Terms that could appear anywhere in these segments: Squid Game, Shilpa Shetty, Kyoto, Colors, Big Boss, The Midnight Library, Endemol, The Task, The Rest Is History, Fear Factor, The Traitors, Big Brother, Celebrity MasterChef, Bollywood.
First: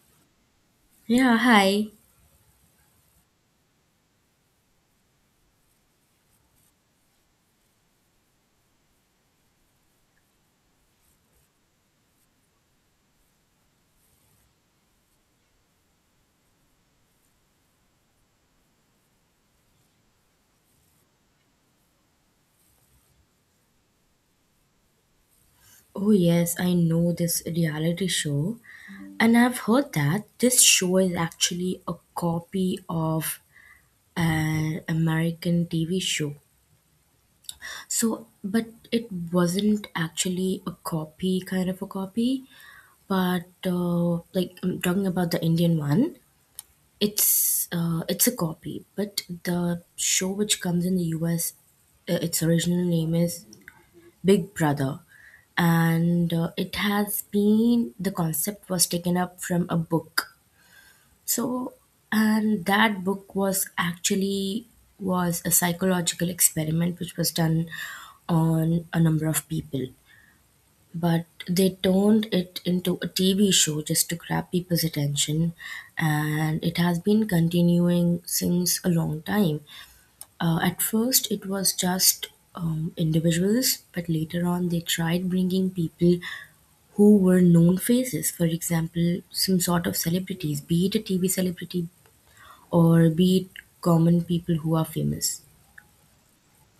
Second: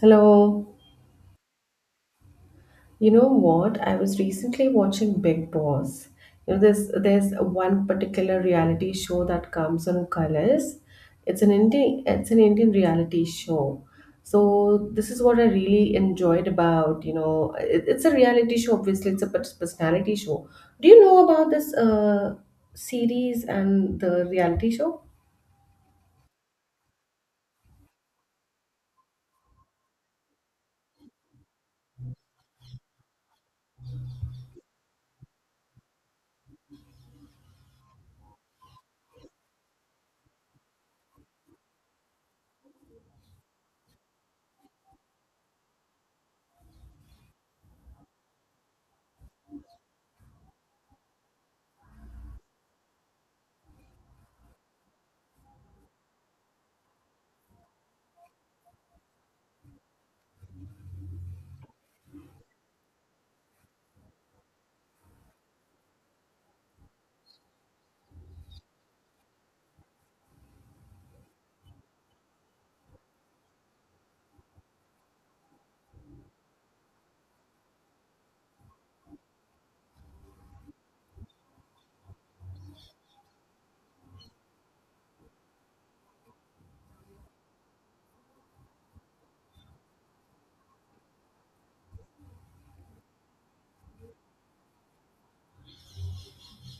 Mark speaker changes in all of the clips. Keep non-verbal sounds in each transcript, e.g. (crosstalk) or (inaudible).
Speaker 1: Hello.
Speaker 2: Yeah, hi.
Speaker 1: You know what? I was recently watching Big Boss. You know, there's one particular reality show that comes on Colors. It's an Indian reality show. So this is what I really enjoyed about. It's a reality show. Obviously, it's a personality show. Do you know about this series and the reality show?
Speaker 2: Oh, yes, I know this reality show. And I've heard that this show is actually a copy of an American TV show. But it wasn't actually a copy, kind of a copy. I'm talking about the Indian one. It's a copy, but the show which comes in the US, its original name is Big Brother, and it has been the concept was taken up from a book. So, and that book was a psychological experiment which was done on a number of people. But they turned it into a TV show just to grab people's attention, and it has been continuing since a long time. At first, it was just individuals, but later on, they tried bringing people who were known faces. For example, some sort of celebrities, be it a TV celebrity or be it common people who are famous.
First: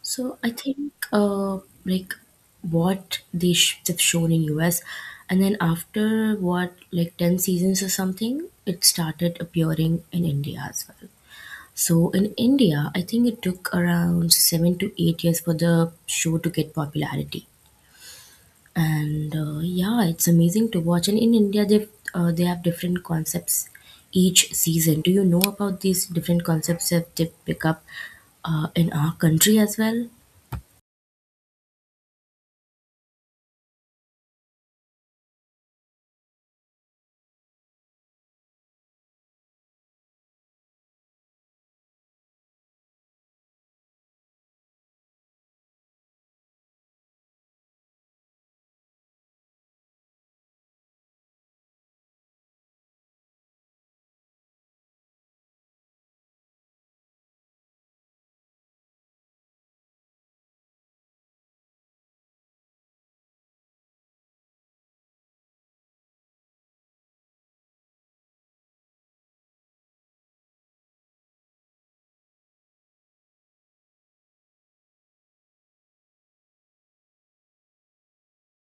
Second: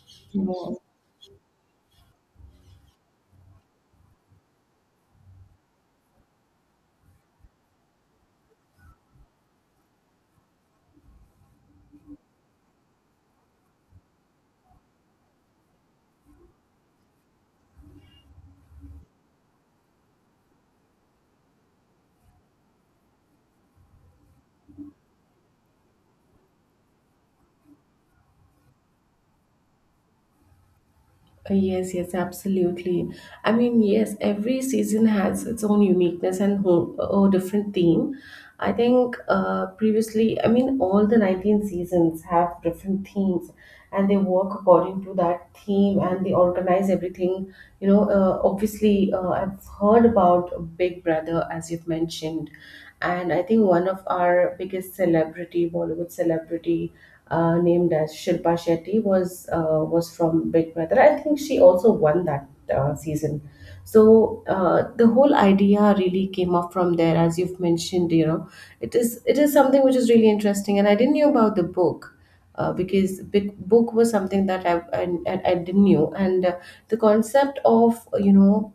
Speaker 2: So I
Speaker 1: No.
Speaker 2: think like have shown in US, and then after what like ten seasons or something, it started appearing in India as well. So in India, I think it took around 7 to 8 years for the show to get popularity. And yeah, it's amazing to watch. And in India, they have different concepts each season. Do you know about these different concepts that they pick up in our country as well?
Speaker 1: Yes, yes, absolutely. I mean, yes, every season has its own uniqueness and whole, a different theme. I think previously, I mean, all the 19 seasons have different themes, and they work according to that theme and they organize everything. You know, obviously, I've heard about Big Brother, as you've mentioned, and I think one of our biggest celebrity, Bollywood celebrity, named as Shilpa Shetty, was from Big Brother. I think she also won that season. So the whole idea really came up from there, as you've mentioned. You know, it is something which is really interesting, and I didn't know about the book. Because big book was something that I didn't knew, and the concept of,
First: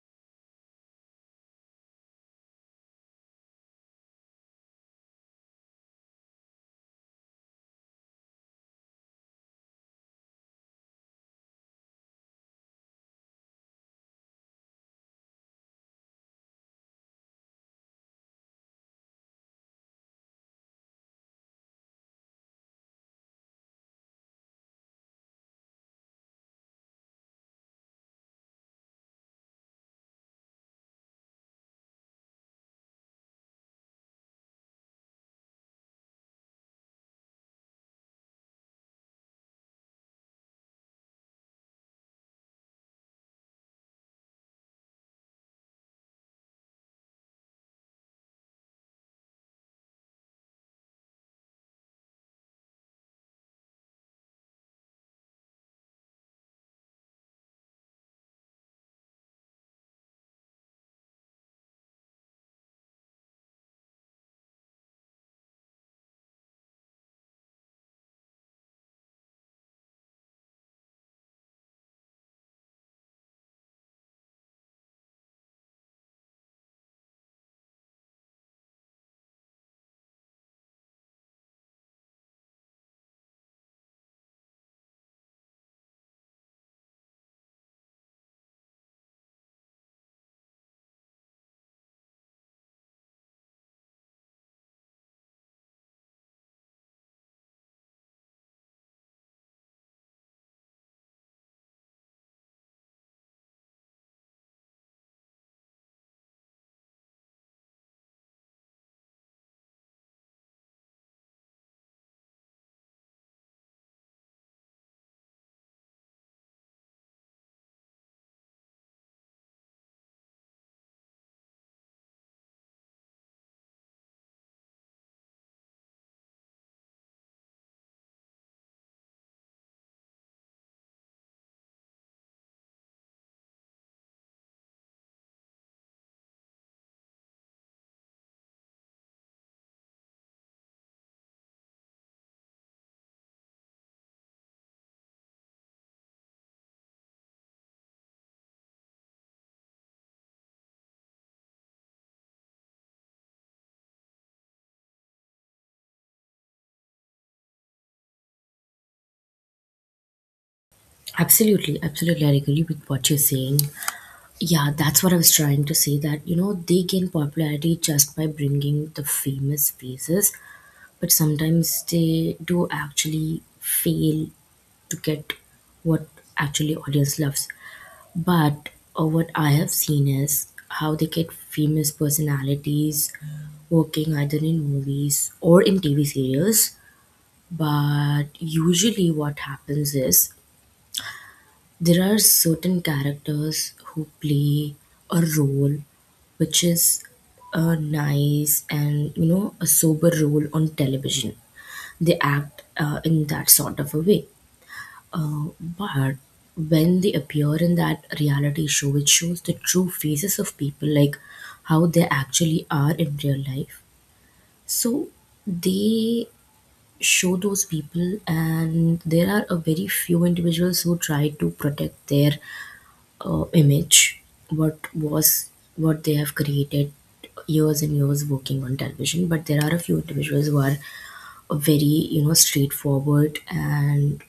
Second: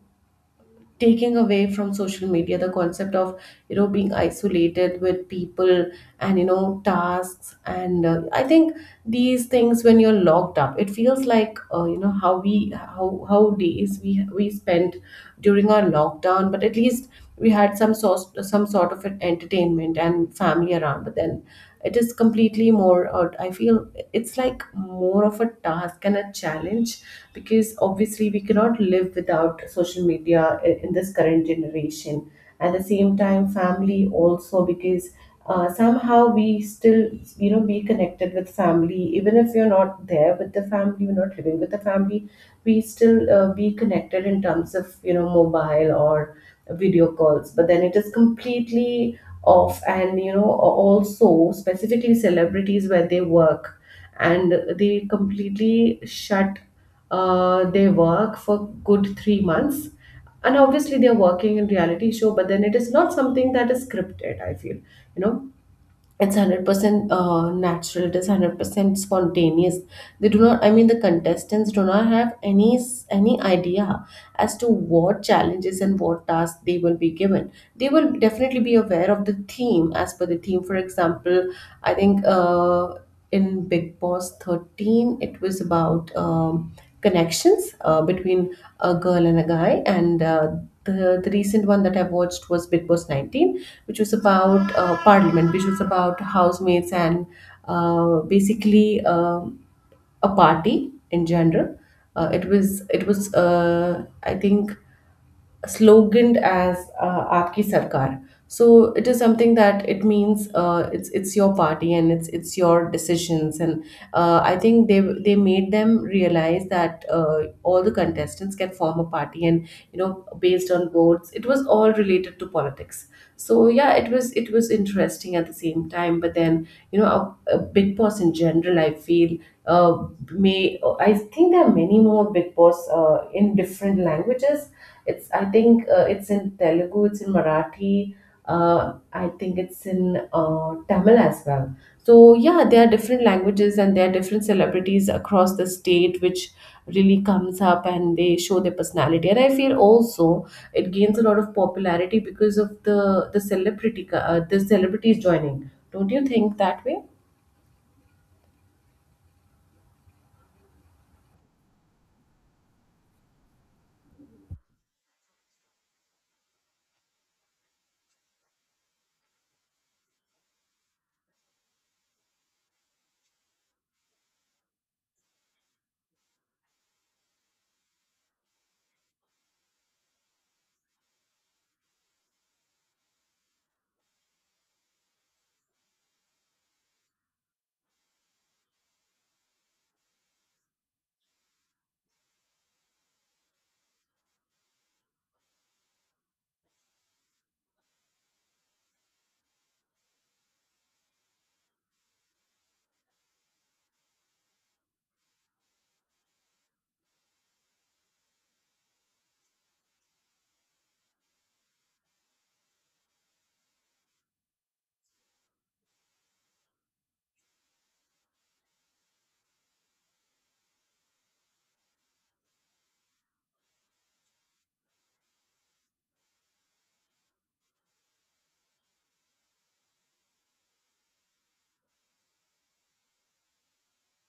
Speaker 1: taking away from social media, the concept of, being isolated with people, and, tasks. And I think these things, when you're locked up, it feels like, you know how we, how days we spent during our lockdown. But at least we had some sort of an entertainment and family around. But then it is completely more. I feel it's like more of a task and a challenge, because obviously we cannot live without social media in this current generation. At the same time, family also, because somehow we still, be connected with family, even if you're not there with the family, you're not living with the family. We still be connected in terms of, mobile or video calls. But then it is completely off. And, also specifically celebrities, where they work and they completely shut their work for good 3 months. And obviously they're working in reality show, but then it is not something that is scripted, I feel. It's 100% natural, it is 100% spontaneous. They do not, I mean, the contestants do not have any idea as to what challenges and what tasks they will be given. They will definitely be aware of the theme, as per the theme. For example, I think, in Big Boss 13, it was about connections, between a girl and a guy. And the recent one that I watched was Big Boss 19, which was about parliament, which was about housemates and basically a party in general. It was I think sloganed as "Aapki Sarkar." So it is something that, it means, it's your party and it's your decisions. And I think they made them realize that all the contestants can form a party, and, based on votes, it was all related to politics. So yeah, it was interesting at the same time. But then, a Big Boss in general, I feel, may I think there are many more Big Boss in different languages. It's I think it's in Telugu, it's in Marathi, uh, I think it's in Tamil as well. So yeah, there are different languages, and there are different celebrities across the state which really comes up and they show their personality. And I feel also it gains a lot of popularity because of the celebrity, the celebrities joining. Don't you think that way?
Speaker 2: Absolutely, absolutely. I agree with what you're saying. Yeah, that's what I was trying to say that, you know, they gain popularity just by bringing the famous faces, but sometimes they do actually fail to get what actually audience loves, but what I have seen is how they get famous personalities working either in movies or in TV serials. But usually what happens is there are certain characters who play a role which is a nice and you know a sober role on television. They act in that sort of a way. But when they appear in that reality show, it shows the true faces of people, like how they actually are in real life. So they show those people, and there are a very few individuals who try to protect their image, what was what they have created years and years working on television. But there are a few individuals who are very, you know, straightforward, and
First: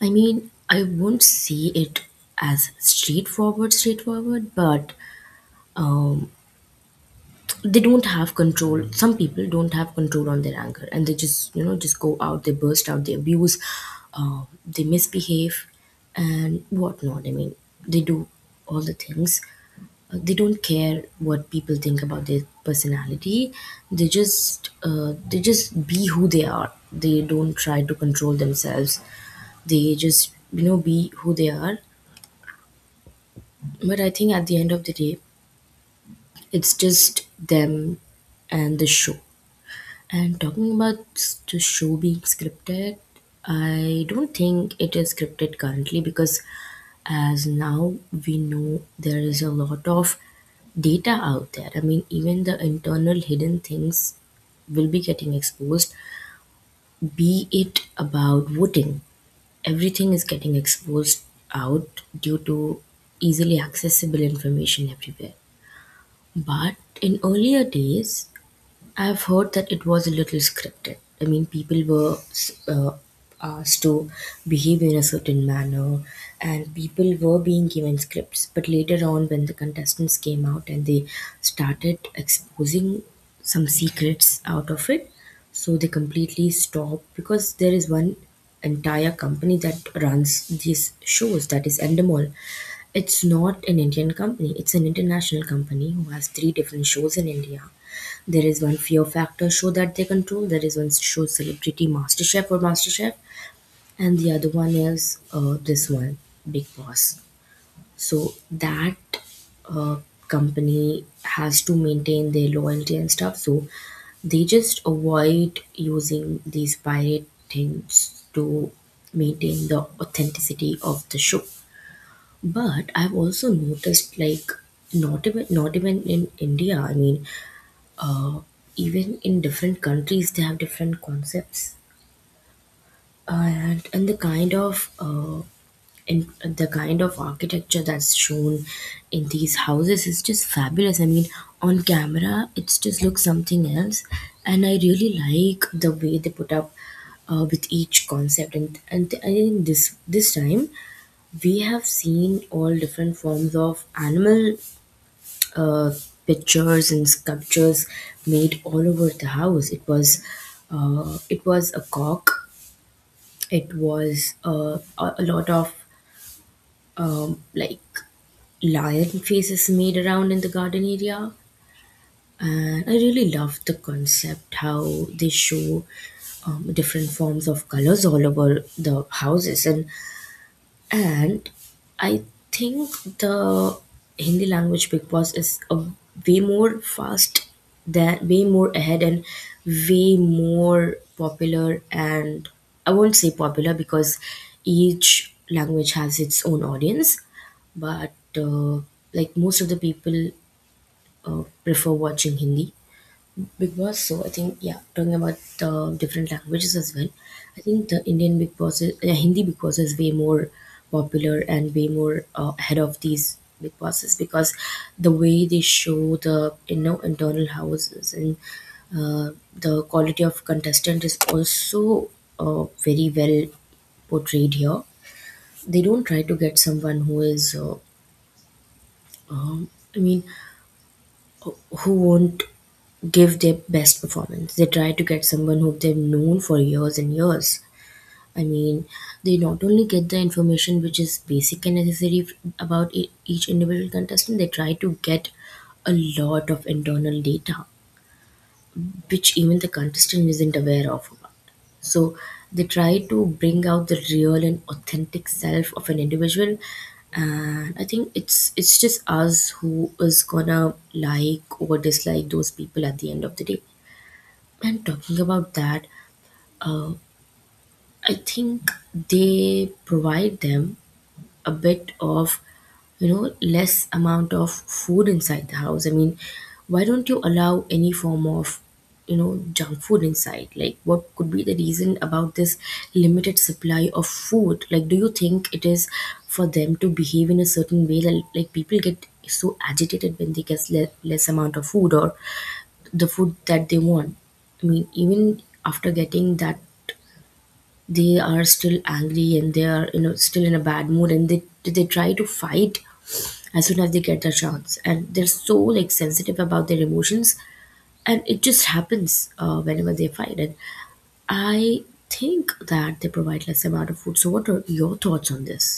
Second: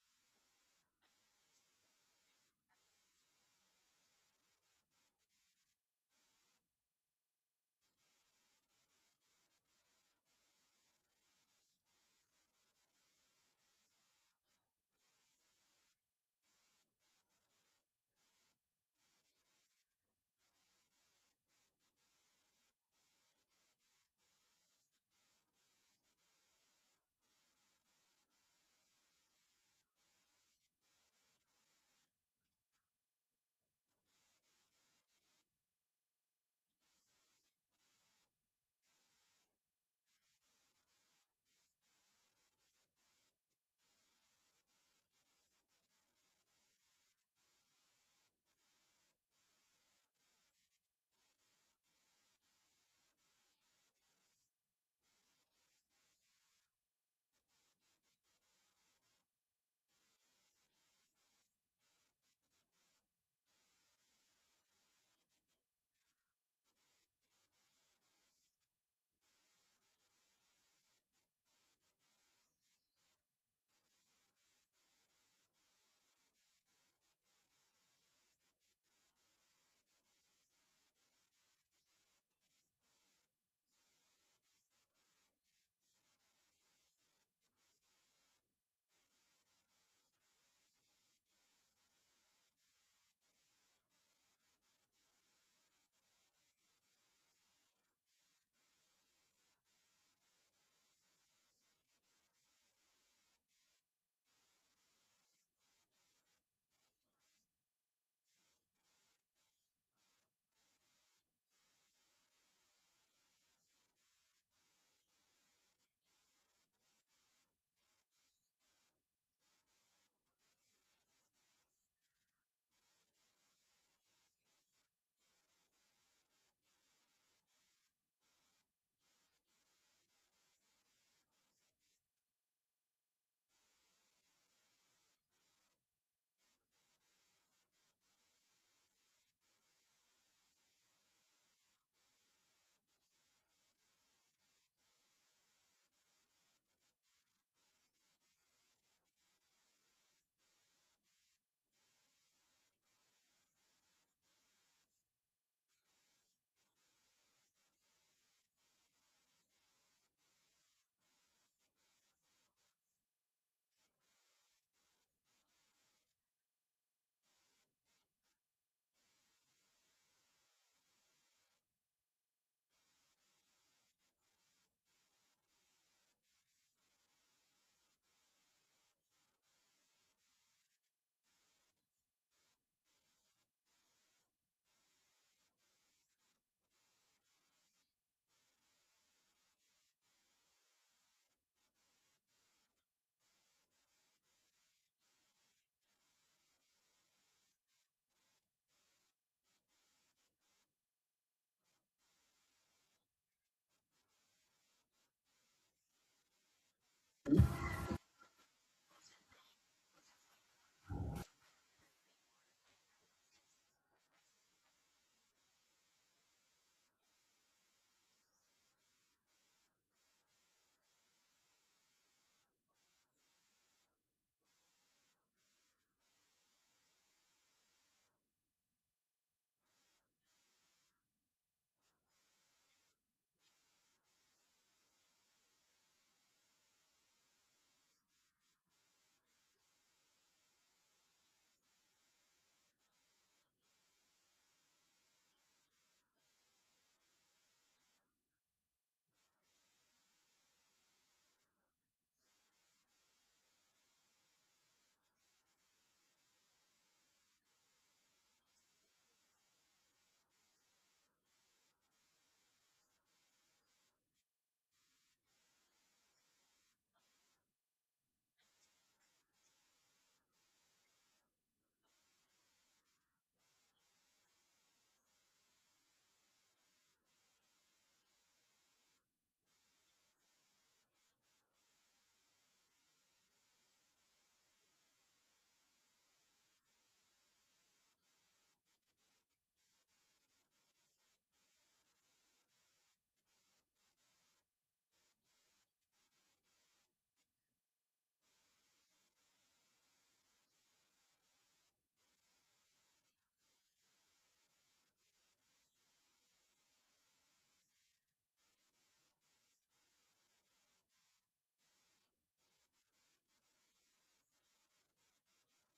Speaker 2: I mean I won't see it as straightforward, but um, they don't have control. Some people don't have control on their anger, and they just, you know, just go out, they burst out, they abuse, they misbehave and whatnot. I mean, they do all the things. They don't care what people think about their personality. They just be who they are, they don't try to control themselves, they just, you know, be who they are. But I think at the end of the day, it's just them and the show. And talking about the show being scripted, I don't think it is scripted currently because as now we know there is a lot of data out there. I mean, even the internal hidden things will be getting exposed, be it about voting. Everything is getting exposed out due to easily accessible information everywhere. But in earlier days, I've heard that it was a little scripted. I mean, people were uh, asked to behave in a certain manner, and people were being given scripts. But later on, when the contestants came out and they started exposing some secrets out of it, so they completely stopped because there is one entire company that runs these shows, that is endemol. It's not an Indian company, it's an international company who has three different shows in India. There is one Fear Factor show that they control. There is one show Celebrity MasterChef or MasterChef, and the other one is this one, Big Boss. So that uh, company has to maintain their loyalty and stuff. So they just avoid using these pirate things to maintain the authenticity of the show. But I've also noticed like not even in India. I mean, uh, even in different countries they have different concepts. And the kind of in the kind of architecture that's shown in these houses is just fabulous. I mean, on camera it's just looks something else, and I really like the way they put up with each concept. And I think this time we have seen all different forms of animal uh, pictures and sculptures made all over the house. It was a cock. It was a lot of um, like lion faces made around in the garden area. And I really loved the concept how they show different forms of colors all over the houses. And I think the Hindi language Big Boss is a way more fast than way more ahead and way more popular, and I won't say popular because each language has its own audience, but like most of the people prefer watching Hindi Big Boss. So I think, yeah, talking about the different languages as well, I think the Indian Big Boss, is, Hindi Big Boss is way more popular and way more ahead of these Big Bosses because the way they show the, you know, internal houses, and the quality of contestant is also very well portrayed here. They don't try to get someone who is, um, I mean, who won't give their best performance. They try to get someone who they've known for years and years. I mean, they not only get the information which is basic and necessary about each individual contestant, they try to get a lot of internal data which even the contestant isn't aware of about. So they try to bring out the real and authentic self of an individual. And I think it's just us who is gonna like or dislike those people at the end of the day. And talking about that, uh, I think they provide them a bit of, you know, less amount of food inside the house. I mean, why don't you allow any form of, you know, junk food inside? Like, what could be the reason about this limited supply of food? Like, do you think it is for them to behave in a certain way, like people get so agitated when they get less amount of food or the food that they want? I mean, even after getting that, they are still angry and they are, you know, still in a bad mood, and they try to fight as soon as they get the chance, and they're so like sensitive about their emotions. And it just happens whenever they fight. And I think that they provide less amount of food, so what are your thoughts on this?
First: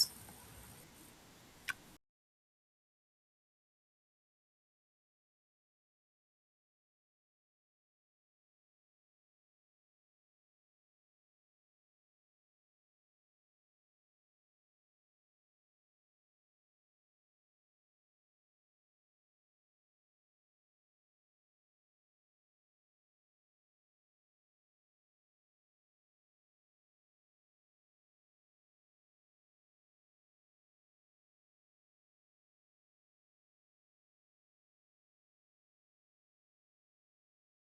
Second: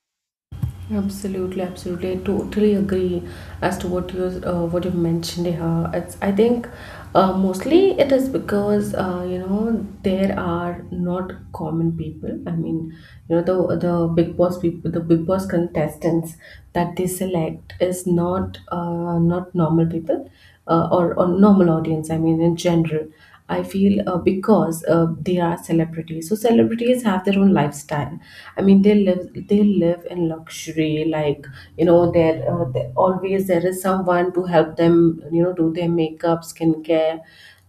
Speaker 1: Absolutely, absolutely. I totally agree as to what you mentioned here. It's I think, mostly it is because, there are not common people. I mean, the Big Boss people, the Big Boss contestants that they select, is not normal people, or normal audience. I mean, in general, I feel, because they are celebrities. So celebrities have their own lifestyle. I mean, they live in luxury. Like, always there is someone to help them. You know, do their makeup, skincare,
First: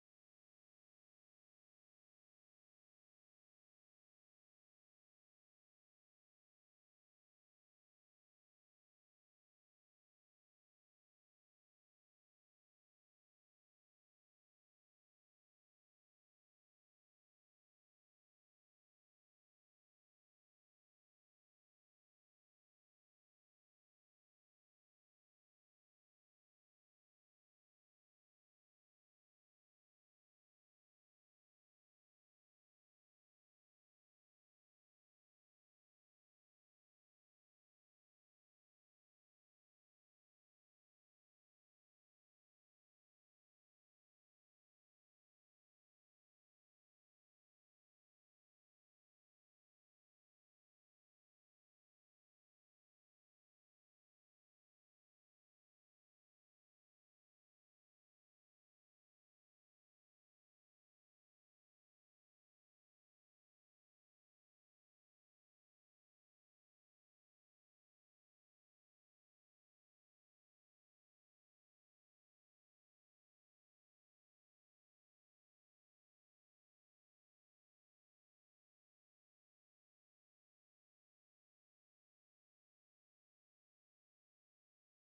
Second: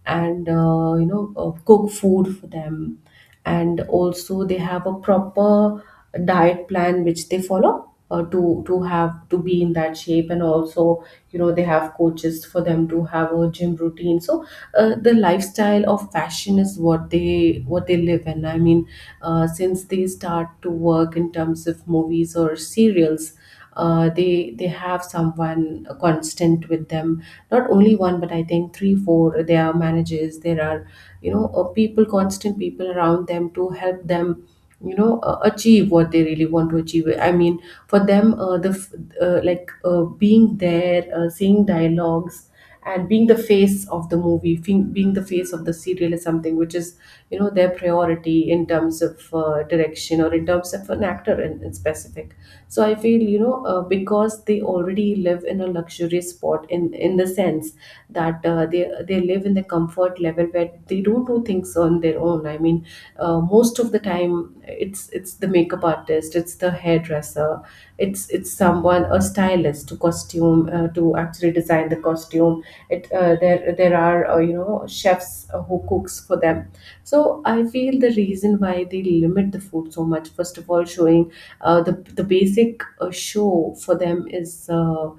Speaker 1: and, cook food for them. And also, they have a proper diet plan which they follow. To have to be in that shape. And also, they have coaches for them to have a gym routine. So the lifestyle of fashion is what they live in. I mean, since they start to work in terms of movies or serials, they have someone constant with them. Not only one, but I think three four there are managers. There are, people constant people around them to help them, achieve what they really want to achieve. I mean, for them, like, being there, seeing dialogues, and being the face of the movie, being the face of the serial, is something which is, their priority in terms of direction, or in terms of an actor, in specific. So I feel, because they already live in a luxurious spot, in the sense that they live in the comfort level where they don't do things on their own. I mean, most of the time, it's the makeup artist, it's the hairdresser, it's someone, a stylist to costume, to actually design the costume. It uh, there there are, chefs, who cooks for them. So I feel the reason why they limit the food so much, first of all, showing the basic show for them is,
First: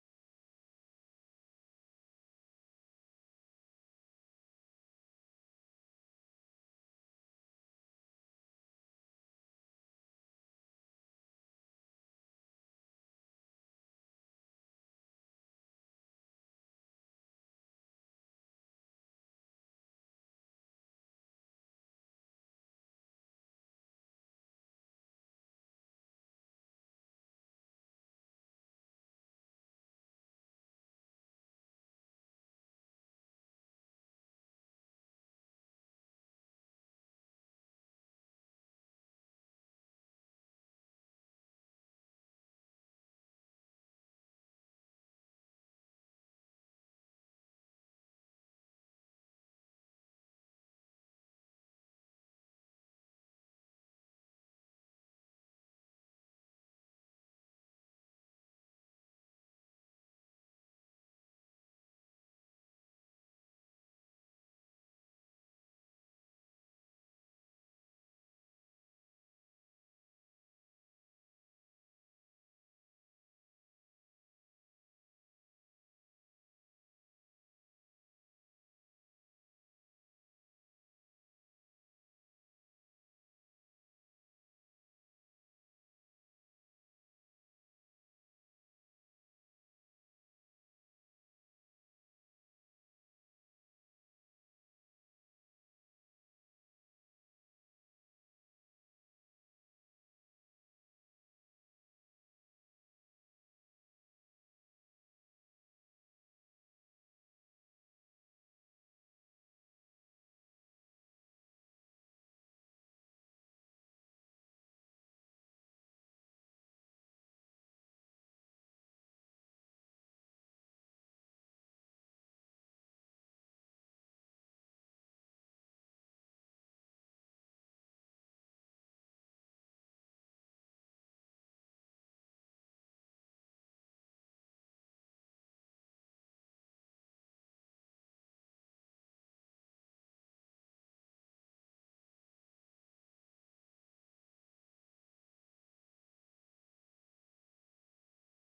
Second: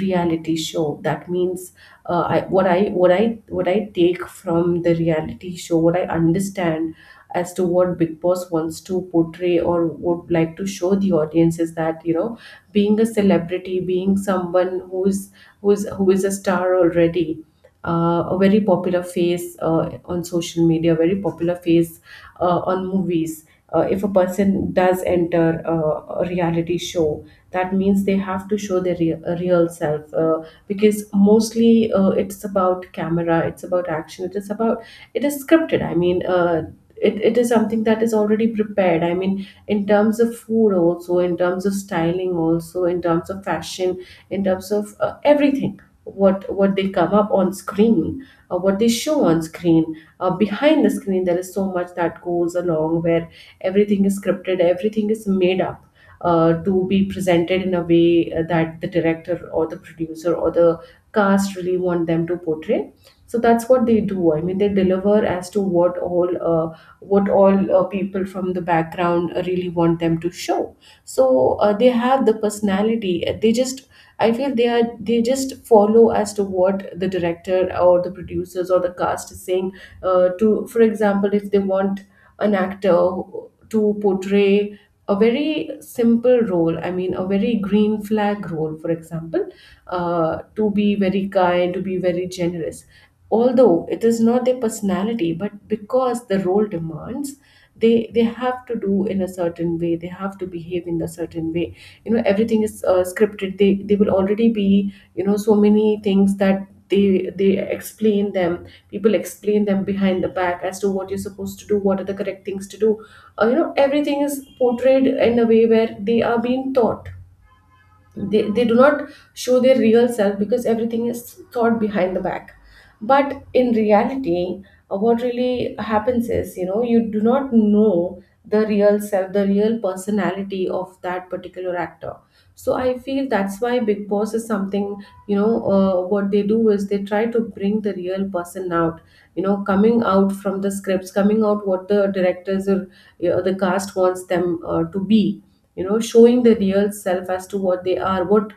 Speaker 1: reality show. That means, I, what I what I what I take from the reality show, what I understand as to what Big Boss wants to portray, or would like to show the audience, is that, being a celebrity, being someone who is a star already, a very popular face on social media, very popular face on movies. If a person does enter a reality show, that means they have to show their real, real self, because mostly it's about camera, it's about action, it is scripted. I mean, it is something that is already prepared. I mean, in terms of food, also in terms of styling, also in terms of fashion, in terms of, everything, what they come up on screen, what they show on screen. Behind the screen, there is so much that goes along, where everything is scripted, everything is made up, to be presented in a way, that the director or the producer or the cast really want them to portray. So that's what they do. I mean, they deliver as to what all, people from the background really want them to show. So they have the personality. They just, I feel, they are, they just follow as to what the director or the producers or the cast is saying. To For example, if they want an actor to portray a very simple role, I mean a very green flag role, for example, to be very kind, to be very generous. Although it is not their personality, but because the role demands, they have to do in a certain way. They have to behave in a certain way, everything is scripted. They will already be, so many things that they explain them, people explain them behind the back as to what you're supposed to do, what are the correct things to do. Everything is portrayed in a way where they are being taught. They do not show their real self because everything is thought behind the back. But in reality, what really happens is, you do not know the real self, the real personality of that particular actor. So I feel that's why Big Boss is something. What they do is they try to bring the real person out, coming out from the scripts, coming out what the directors or, the cast wants them to be, showing the real self as to what they are, what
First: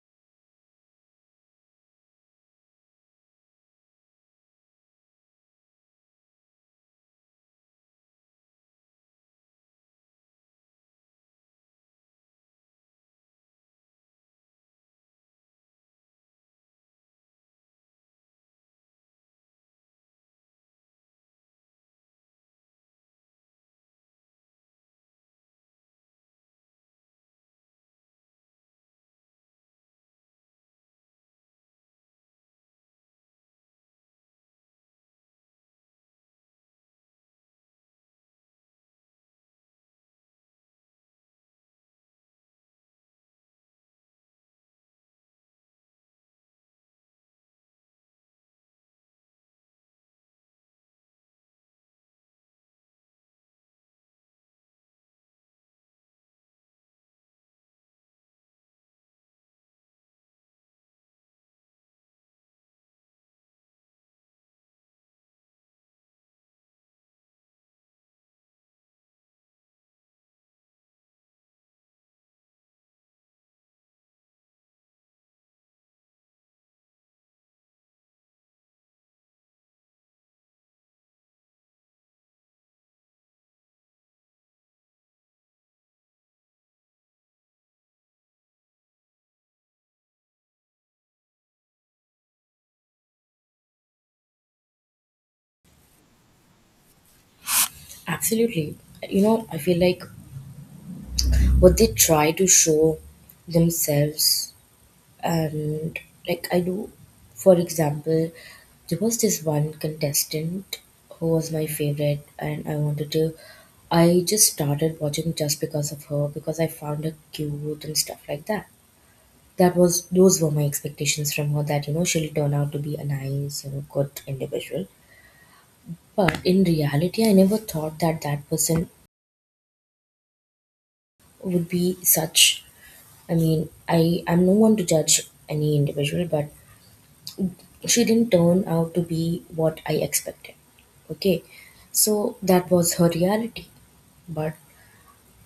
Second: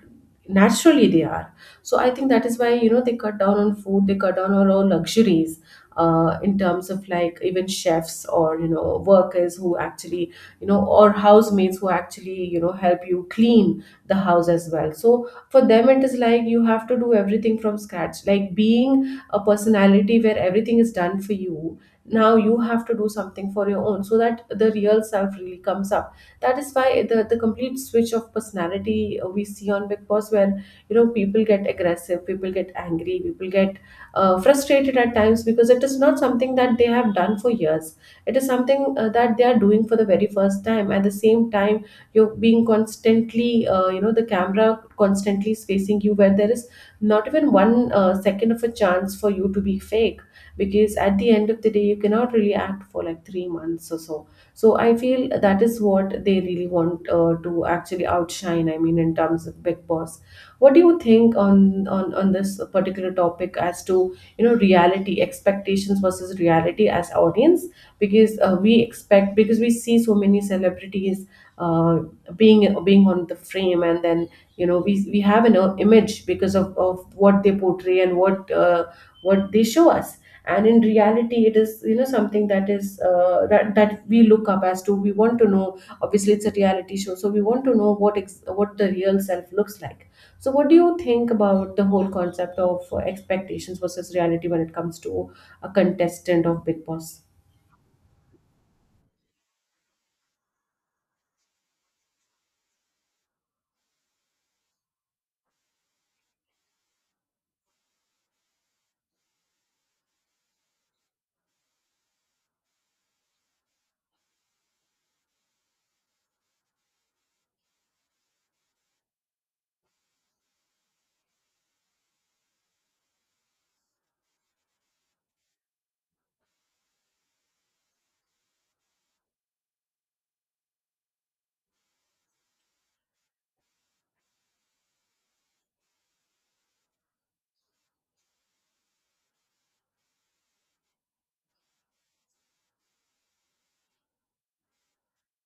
Speaker 1: naturally they are. So I think that is why, they cut down on food, they cut down on all luxuries, in terms of like even chefs, or workers who actually, or housemaids who actually, help you clean the house as well. So for them it is like you have to do everything from scratch, like being a personality where everything is done for you. Now you have to do something for your own, so that the real self really comes up. That is why the complete switch of personality we see on Big Boss, where, people get aggressive, people get angry, people get frustrated at times, because it is not something that they have done for years. It is something that they are doing for the very first time. At the same time, you're being constantly the camera constantly is facing you, where there is not even one second of a chance for you to be fake, because at the end of the day you cannot really act for like 3 months or so. So I feel that is what they really want, to actually outshine, I mean, in terms of Big Boss. What do you think on on this particular topic, as to, reality, expectations versus reality, as audience? Because we expect, because we see so many celebrities uh, being on the frame, and then, we have an image because of what they portray and what they show us. And in reality it is, something that is that we look up as to, we want to know. Obviously it's a reality show, so we want to know what what the real self looks like. So what do you think about the whole concept of expectations versus reality when it comes to a contestant of Big Boss?
Speaker 2: Absolutely. You know, I feel like what they try to show themselves, and like I know, for example, there was this one contestant who was my favorite, and I wanted to. I just started watching just because of her because I found her cute and stuff like that. That was, those were my expectations from her, that you know she'll turn out to be a nice, you know, good individual. But in reality, I never thought that that person would be such. I mean, I'm no one to judge any individual, but she didn't turn out to be what I expected. Okay, so that was her reality. But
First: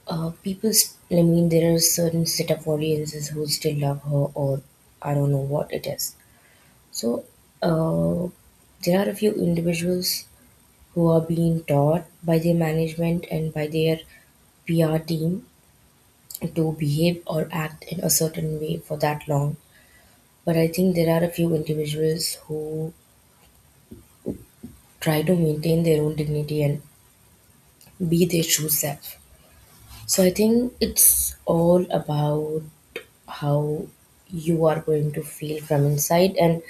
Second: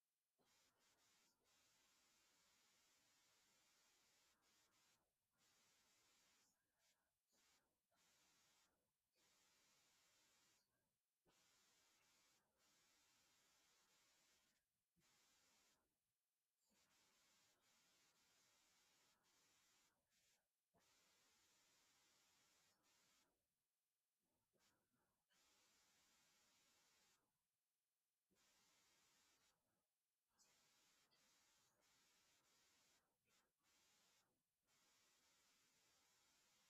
Speaker 2: people, I mean, there are certain set of audiences who still love her, or I don't know what it is. So uh, there are a few individuals who are being taught by their management and by their PR team to behave or act in a certain way for that long. But I think there are a few individuals who try to maintain their own dignity and be their true self. So I think it's all about how you are going to feel from inside, and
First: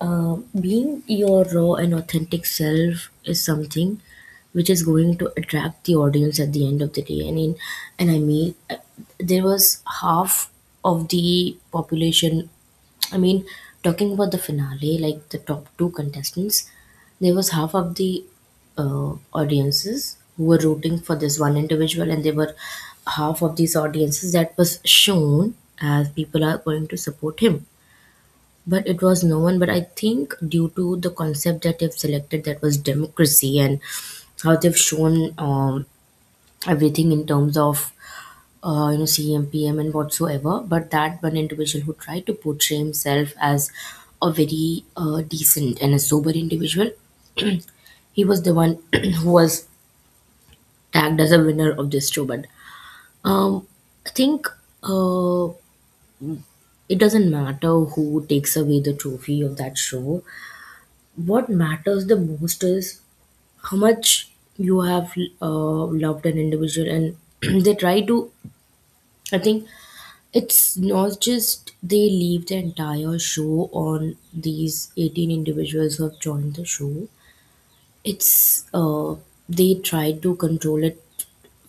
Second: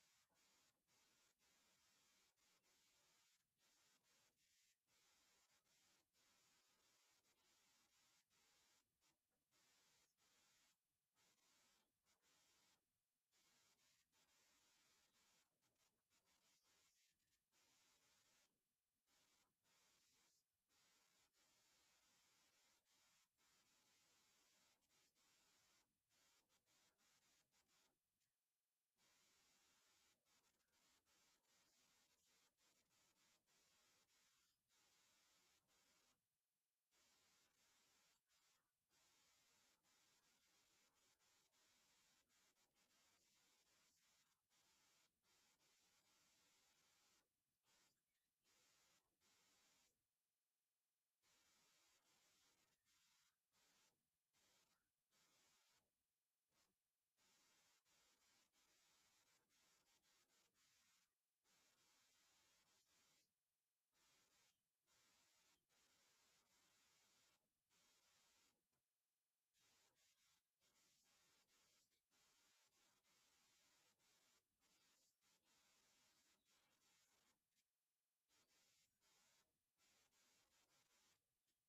Speaker 2: being your raw and authentic self is something which is going to attract the audience at the end of the day. I mean, there was half of the population, I mean, talking about the finale, like the top two contestants, there was half of the audiences who were rooting for this one individual, and there were half of these audiences that was shown as people are going to support him. But it was no one. But I think due to the concept that they've selected, that was democracy, and how they've shown everything in terms of you know CM PM and whatsoever. But that one individual who tried to portray himself as a very decent and a sober individual, he was the one (clears throat) who was tagged as a winner of this show. But um, I think uh, it doesn't matter who takes away the trophy of that show. What matters the most is how much you have loved an individual, and (clears throat) they try to. I think it's not just they leave the entire show on these 18 individuals who have joined the show. It's They try to control it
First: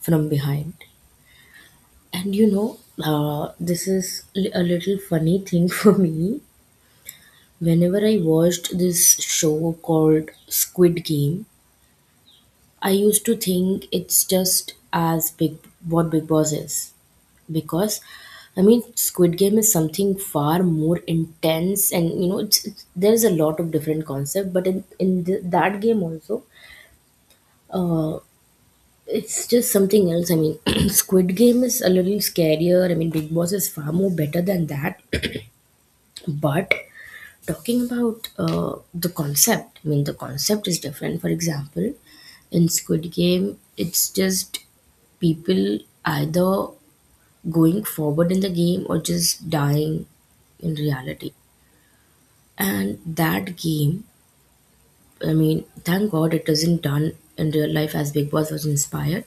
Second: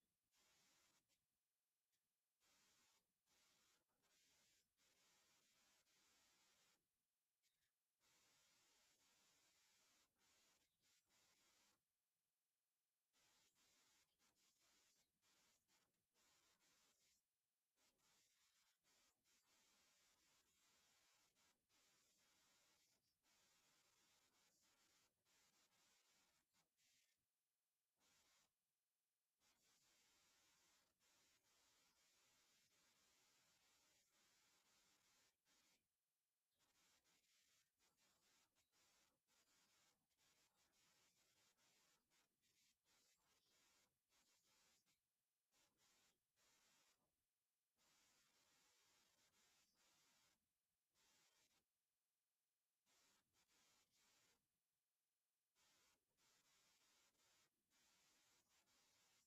Speaker 2: from behind. And this is a little funny thing (laughs) for me. Whenever I watched this show called Squid Game, I used to think it's just as big what Big Boss is, because I mean Squid Game is something far more intense, and you know there's a lot of different concept, but in that game also, uh, it's just something else. I mean (clears throat) Squid Game is a little scarier. I mean Big Boss is far more better than that. (clears throat) But talking about the concept, I mean the concept is different. For example, in Squid Game it's just people either going forward in the game or just dying in reality. And that game, I mean, thank God it isn't done in real life as Big Boss was inspired.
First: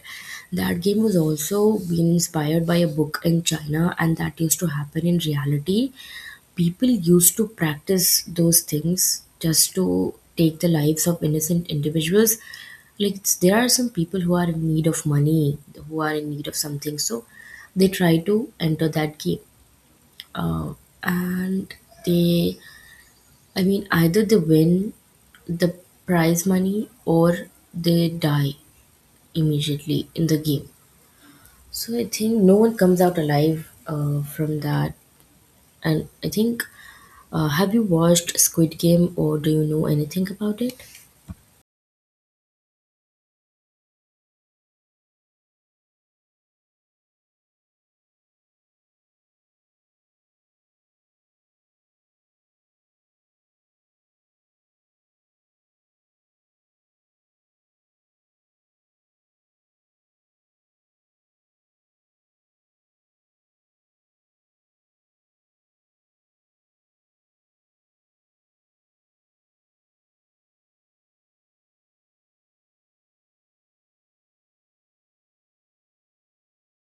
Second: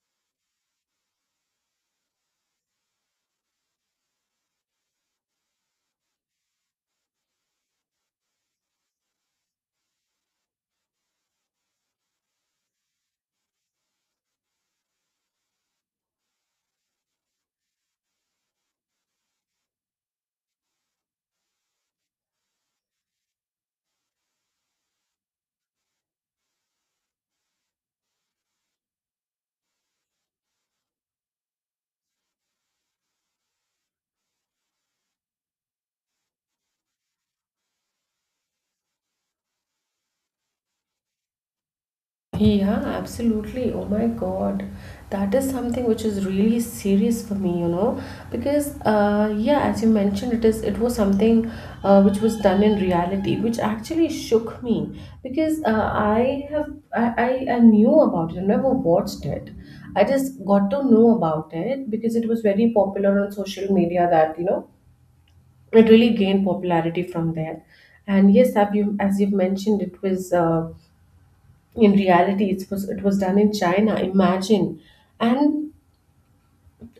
Speaker 2: That game was also being inspired by a book in China, and that used to happen in reality. People used to practice those things just to take the lives of innocent individuals. Like, there are some people who are in need of money, who are in need of something, so they try to enter that game, uh, and they, I mean, either they win the prize money or they die immediately in the game. So I think no one comes out alive from that. And I think, have you watched Squid Game or do you know anything about it?
Speaker 1: Yeah, absolutely. Oh my God. That is something which is really serious for me, because yeah, as you mentioned, it is, it was something which was done in reality, which actually shook me, because I knew about it, I never watched it. I just got to know about it because it was very popular on social media, that, it really gained popularity from there. And yes, as you as you've mentioned, it was. In reality it was, it was done in China. Imagine. And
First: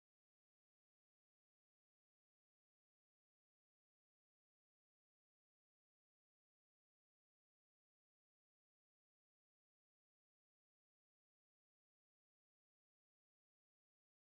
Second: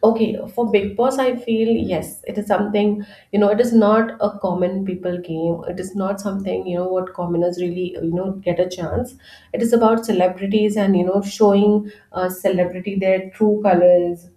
Speaker 1: okay, for Big Boss, I feel yes, it is something, it is not a common people game, it is not something, what commoners really, get a chance. It is about celebrities, and, showing celebrity their true colors.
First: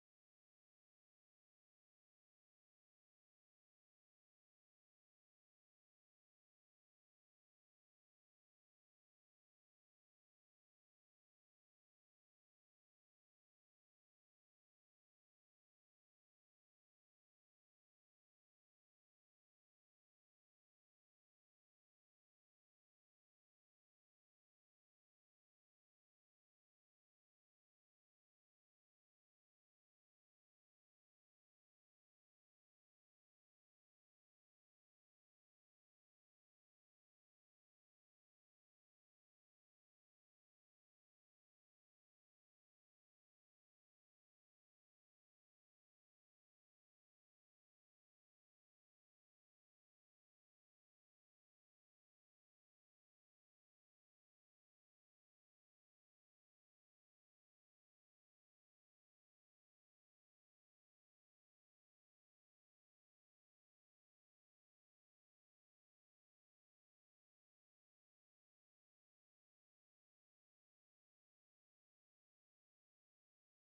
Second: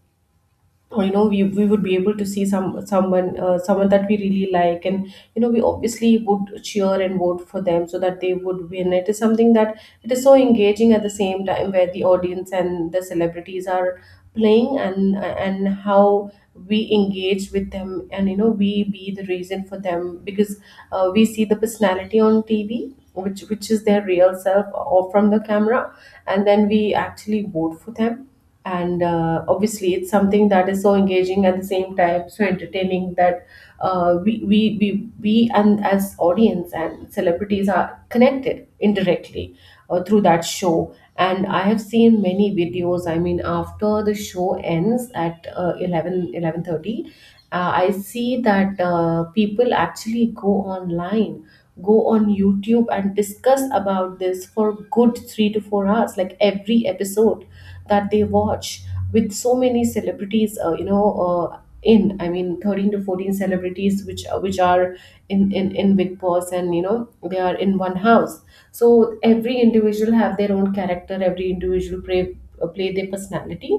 Speaker 1: Or, we would be able to see some, someone someone that we really like, and, we obviously would cheer and vote for them, so that they would win. It is something that it is so engaging at the same time, where the audience and the celebrities are playing, and how we engage with them, and, we be the reason for them. Because we see the personality on TV which is their real self, or from the camera, and then we actually vote for them. And obviously it's something that is so engaging at the same time, so entertaining, that we and as audience and celebrities are connected indirectly through that show. And I have seen many videos. I mean, after the show ends at 11 11:30, I see that people actually go online, go on youtube and discuss about this for good 3 to 4 hours, like every episode that they watch, with so many celebrities in, I mean 13 to 14 celebrities which are in Big Boss, and, they are in one house. So every individual have their own character, every individual play play their personality,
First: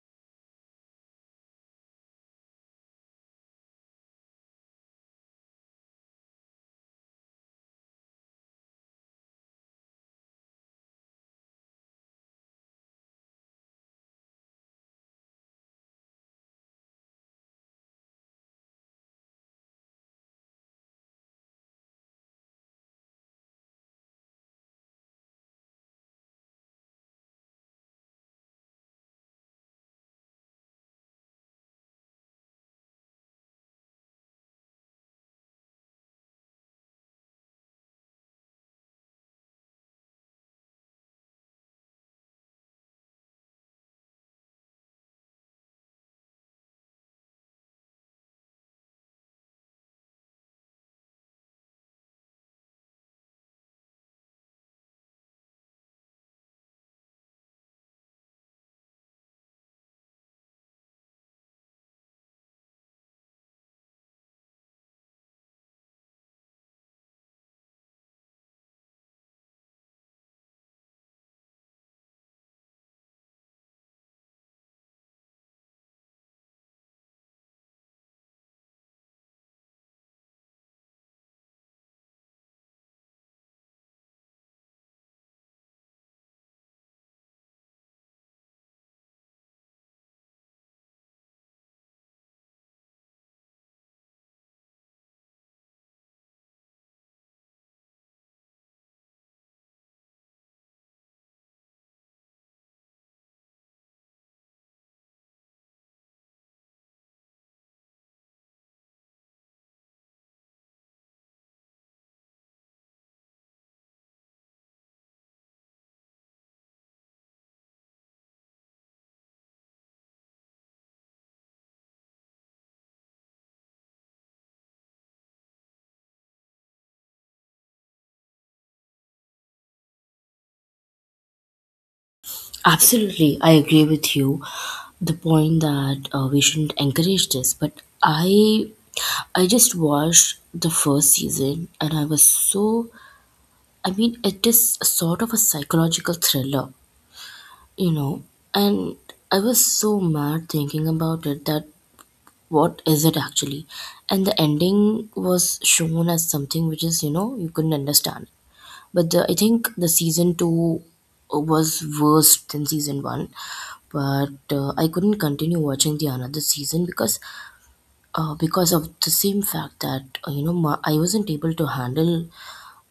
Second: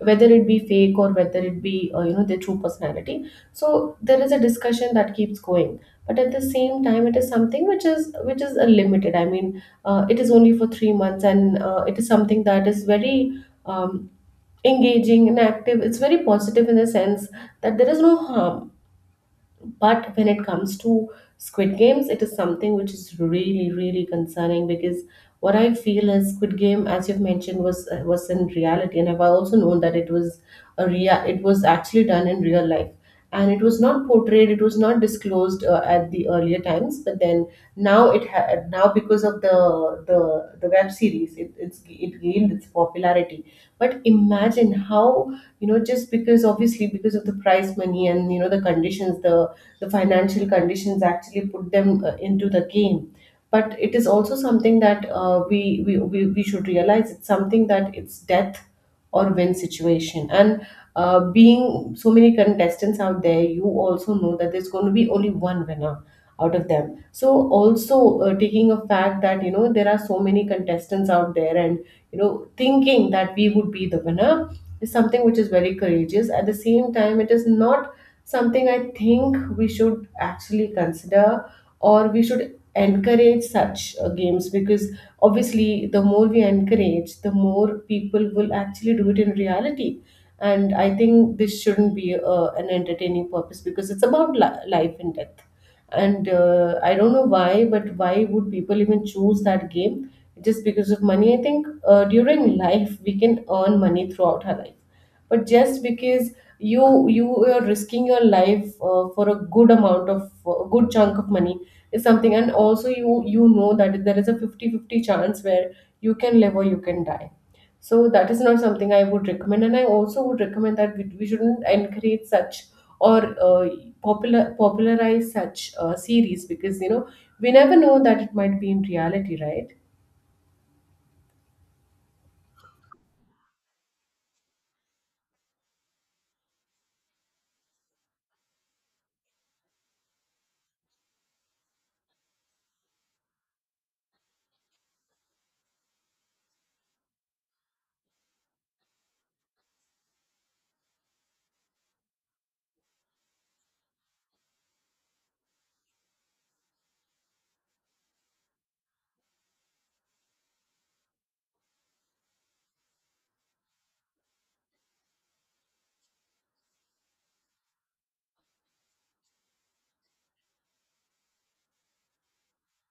Speaker 1: whether it be fake, or whether it be their true personality. So there is a discussion that keeps going. But at the same time, it is something which is, limited. I mean, it is only for 3 months, and it is something that is very, um, engaging and active. It's very positive in the sense that there is no harm. But when it comes to Squid Games, it is something which is really, really concerning. Because what I feel is, Squid Game, as you've mentioned, was in reality, and I've also known that it was a real, it was actually done in real life. And it was not portrayed, it was not disclosed at the earlier times. But then now it now because of the web series, it gained its popularity. But imagine how, just because, obviously because of the prize money, and, the conditions, the financial conditions actually put them into the game. But it is also something that we should realize. It's something that it's death or win situation. And being so many contestants out there, you also know that there's going to be only one winner out of them. So also, taking a fact that, there are so many contestants out there, and, thinking that we would be the winner is something which is very courageous. At the same time, it is not something I think we should actually consider, or we should encourage such games. Because obviously the more we encourage, the more people will actually do it in reality. And I think this shouldn't be an entertaining purpose, because it's about life and death. And I don't know why, but why would people even choose that game? Just because of money? I think during life we can earn money throughout our life. But just because you are risking your life for a good amount, of a good chunk of money, is something. And also you know that there is a 50 50 chance where you can live or you can die. So that is not something I would recommend. And I also would recommend that we shouldn't encourage such, or popularize such series. Because, we never know that it might be in reality, right?
Speaker 2: Absolutely, I agree with you the point that we shouldn't encourage this, but I just watched the first season and I was so, I mean, it is a sort of a psychological thriller, you know. And I was so mad thinking about it that what is it actually? And the ending was shown as something which is, you know, you couldn't understand. But the, I think the season two was worse than season one. But I couldn't continue watching the another season because of the same fact that you know, I wasn't able to handle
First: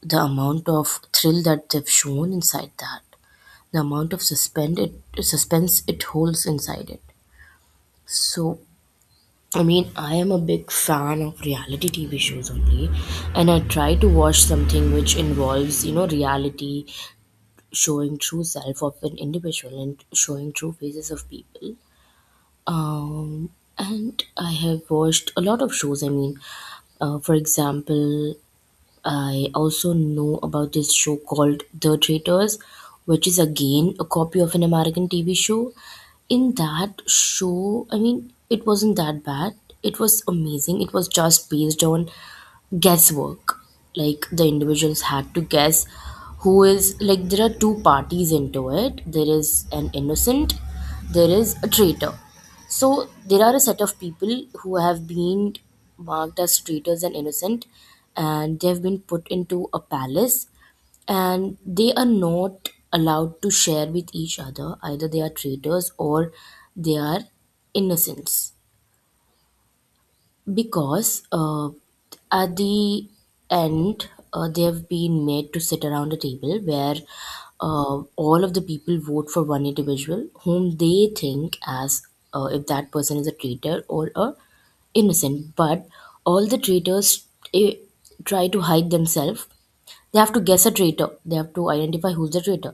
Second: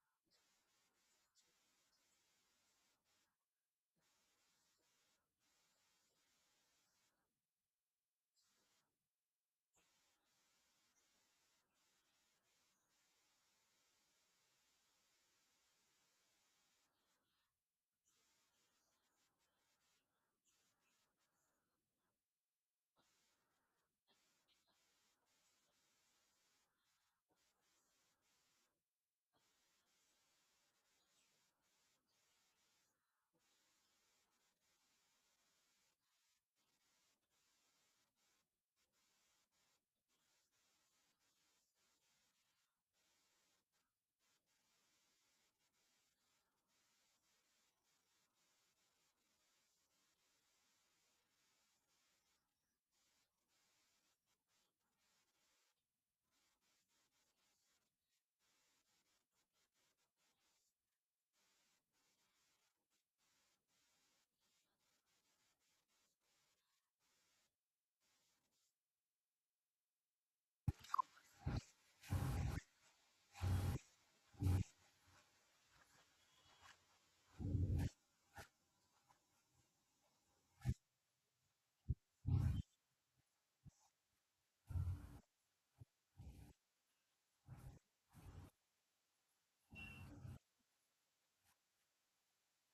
Speaker 2: the amount of thrill that they've shown inside that, the amount of suspend suspense it holds inside it. So, I mean, I am a big fan of reality TV shows only, and I try to watch something which involves, you know, reality, showing true self of an individual and showing true faces of people. Um, and I have watched a lot of shows. I mean, for example, I also know about this show called The Traitors, which is again a copy of an American TV show. In that show, I mean, it wasn't that bad. It was amazing. It was just based on guesswork. Like the individuals had to guess who is, like there are two parties into it. There is an innocent, there is a traitor. So there are a set of people who have been marked as traitors and innocent, and they have been put into a palace, and they are not allowed to share with each other either they are traitors or they are innocents. Because at the end, they have been made to sit around a table where all of the people vote for one individual whom they think as, if that person is a traitor or a innocent. But all the traitors, eh, try to hide themselves. They have to guess a traitor, they have to identify who's the traitor,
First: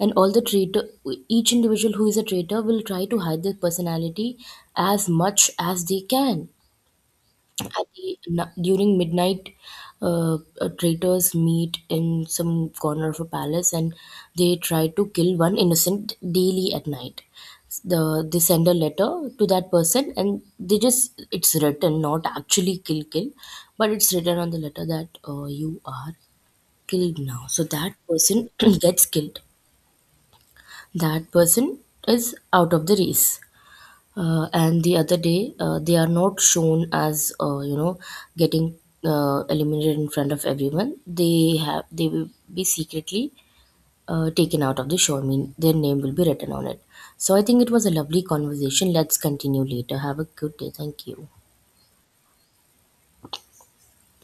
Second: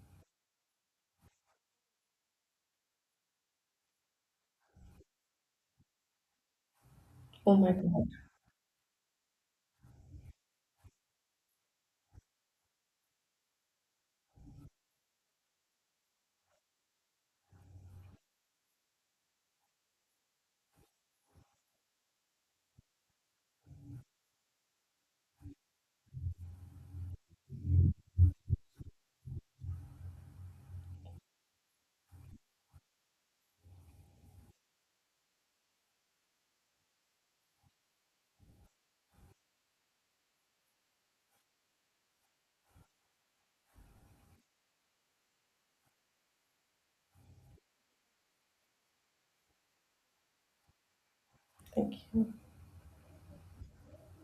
Speaker 2: and all the traitor, each individual who is a traitor will try to hide their personality as much as they can.
Speaker 1: Oh my
Speaker 2: At
Speaker 1: God!
Speaker 2: the during midnight, uh, traitors meet in some corner of a palace and they try to kill one innocent daily at night. The, they send a letter to that person, and they just, it's written not actually kill kill, but it's written on the letter that you are killed now. So that person (clears throat) gets killed, that person is out of the race. And the other day, they are not shown as, you know, getting eliminated in front of everyone. They have, they will be secretly taken out of the show, I mean their name will be written on it. So I think it was a lovely conversation. Let's continue later, have a good day, thank you.
Speaker 1: Thank you.